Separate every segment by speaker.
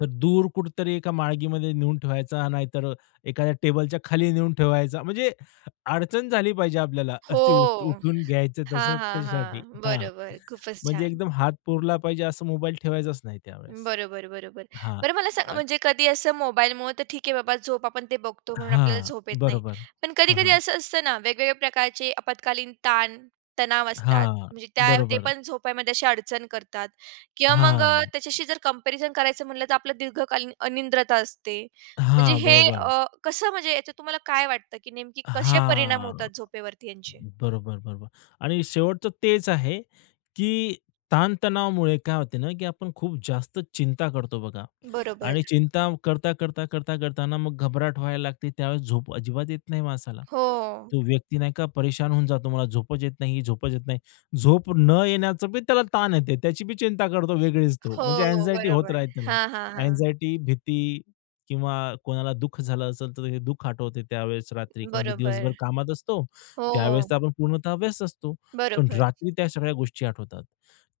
Speaker 1: तर दूर कुठेतरी एका माळगीमध्ये नेऊन ठेवायचा, नाहीतर एखाद्या टेबलच्या खाली नेऊन ठेवायचा, म्हणजे अडचण झाली पाहिजे आपल्याला,
Speaker 2: हो.
Speaker 1: असं ते [unintelligible] उठून घ्यायचं
Speaker 2: हां,
Speaker 1: तसं
Speaker 2: हां,
Speaker 1: त्याच्यासाठी.
Speaker 2: हां.
Speaker 1: हां.
Speaker 2: बरोबर, खूपच
Speaker 1: म्हणजे
Speaker 2: छान.
Speaker 1: एकदम हात पुरला पाहिजे, असं मोबाईल ठेवायचाच नाही त्यावेळेस.
Speaker 2: बरोबर, बरोबर.
Speaker 1: हां.
Speaker 2: बरं, मला सांग
Speaker 1: अन
Speaker 2: म्हणजे कधी असं मोबाईलमुळं तर ठीक आहे बाबा झोप आपण ते बघतो म्हणून आपल्याला
Speaker 1: हां.
Speaker 2: झोप येत नाही.
Speaker 1: बरोबर.
Speaker 2: पण
Speaker 1: हां,
Speaker 2: कधी-कधी
Speaker 1: हां.
Speaker 2: असं असतं ना, वेगवेगळ्या प्रकारचे आपत्कालीन ताण, तणाव असतात.
Speaker 1: हां,
Speaker 2: म्हणजे त्या ते
Speaker 1: बरोबर.
Speaker 2: पण झोपेमध्ये अशी अडचण करतात किंवा मग अ,
Speaker 1: हां.
Speaker 2: त्याच्याशी जर कम्पॅरिझन करायचं म्हटलं, तर आपलं दीर्घकालीन अनिद्रता असते. म्हणजे
Speaker 1: हां,
Speaker 2: हे
Speaker 1: बरोबर.
Speaker 2: अ, कसं, म्हणजे याच्यात तुम्हाला काय वाटतं की नेमकी कसे परिणाम होतात
Speaker 1: हां.
Speaker 2: झोपेवरती यांचे?
Speaker 1: बरोबर, बरोबर. आणि शेवटचं तेच आहे, की ताण-तणावामुळे काय होते ना, की आपण खूप जास्त चिंता करतो बघा.
Speaker 2: बरोबर.
Speaker 1: आणि चिंता करता, करता, करता करता ना मग घबराट व्हायला लागते, त्यावेळेस झोप अजिबात येत नाही माणसाला.
Speaker 2: हो.
Speaker 1: तो व्यक्ती नाही का परेशान होऊन जातो. मला झोपच येत नाही, झोपच येत नाही. झोप न येण्याचं बी त्याला ताण येते. त्याची बी चिंता करतो वेगळीच तो.
Speaker 2: हो,
Speaker 1: म्हणजे अँक्साइटी होत
Speaker 2: बरोबर.
Speaker 1: राहील त्याला.
Speaker 2: हां, हां, हां.
Speaker 1: अँक्साइटी, भीती किंवा कोणाला दुःख झालं असेल, तर दुःख आठवते त्यावेळेस रात्री, कारण की
Speaker 2: बरोबर.
Speaker 1: दिवसभर कामात असतो.
Speaker 2: हो.
Speaker 1: त्यावेळेस तर आपण पूर्णतः व्यस्त असतो, पण
Speaker 2: बरोबर.
Speaker 1: रात्री त्या सगळ्या गोष्टी आठवतात.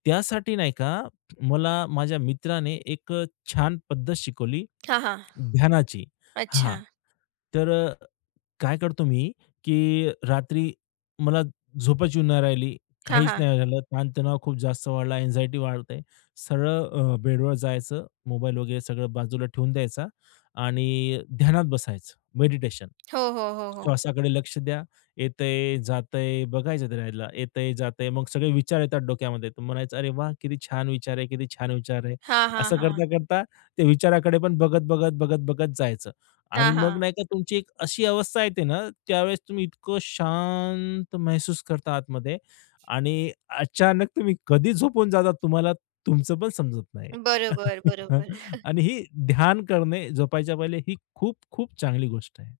Speaker 1: त्यासाठी नाही का, मला माझ्या मित्राने एक अ, छान पद्धत शिकवली,
Speaker 2: हां, हां.
Speaker 1: ध्यानाची. हां.
Speaker 2: अच्छा.
Speaker 1: तर अ, काय करतो मी, की रात्री मला झोपच येऊन नाही राहिली,
Speaker 2: हां,
Speaker 1: काहीच
Speaker 2: हां.
Speaker 1: नाही झालं, ताणतणाव खूप जास्त वाढला. अँक्साइटी वाढत आहे. सरळ अ, बेडवर जायचं, मोबाईल वगैरे सगळं बाजूला ठेवून द्यायचा आणि ध्यानात बसायचं. मेडिटेशन.
Speaker 2: हो, हो, हो, हो.
Speaker 1: श्वासाकडे लक्ष द्या. येतय, जातंय बघायचं त्याला, येतय, जातंय. मग सगळे विचार येतात डोक्यामध्ये, तुम्ही म्हणायचं, "अरे वाह! किती छान विचार आहे, किती छान विचार आहे."
Speaker 2: हां, हां,
Speaker 1: असं
Speaker 2: हां.
Speaker 1: करता, करता ते विचाराकडे पण बघत, बघत, बघत, बघत जायचं आणि
Speaker 2: हां, हां.
Speaker 1: मग नाही का तुमची एक अशी अवस्था येते ना, त्यावेळेस तुम्ही इतकं शांत महसूस करता आतमध्ये आणि अचानक तुम्ही कधी झोपून जाता तुम्हाला तुमचं पण समजत नाही.
Speaker 2: बरोबर, बरोबर.
Speaker 1: आणि ही ध्यान करणे झोपायच्या पहिले ही खूप, खूप चांगली गोष्ट आहे.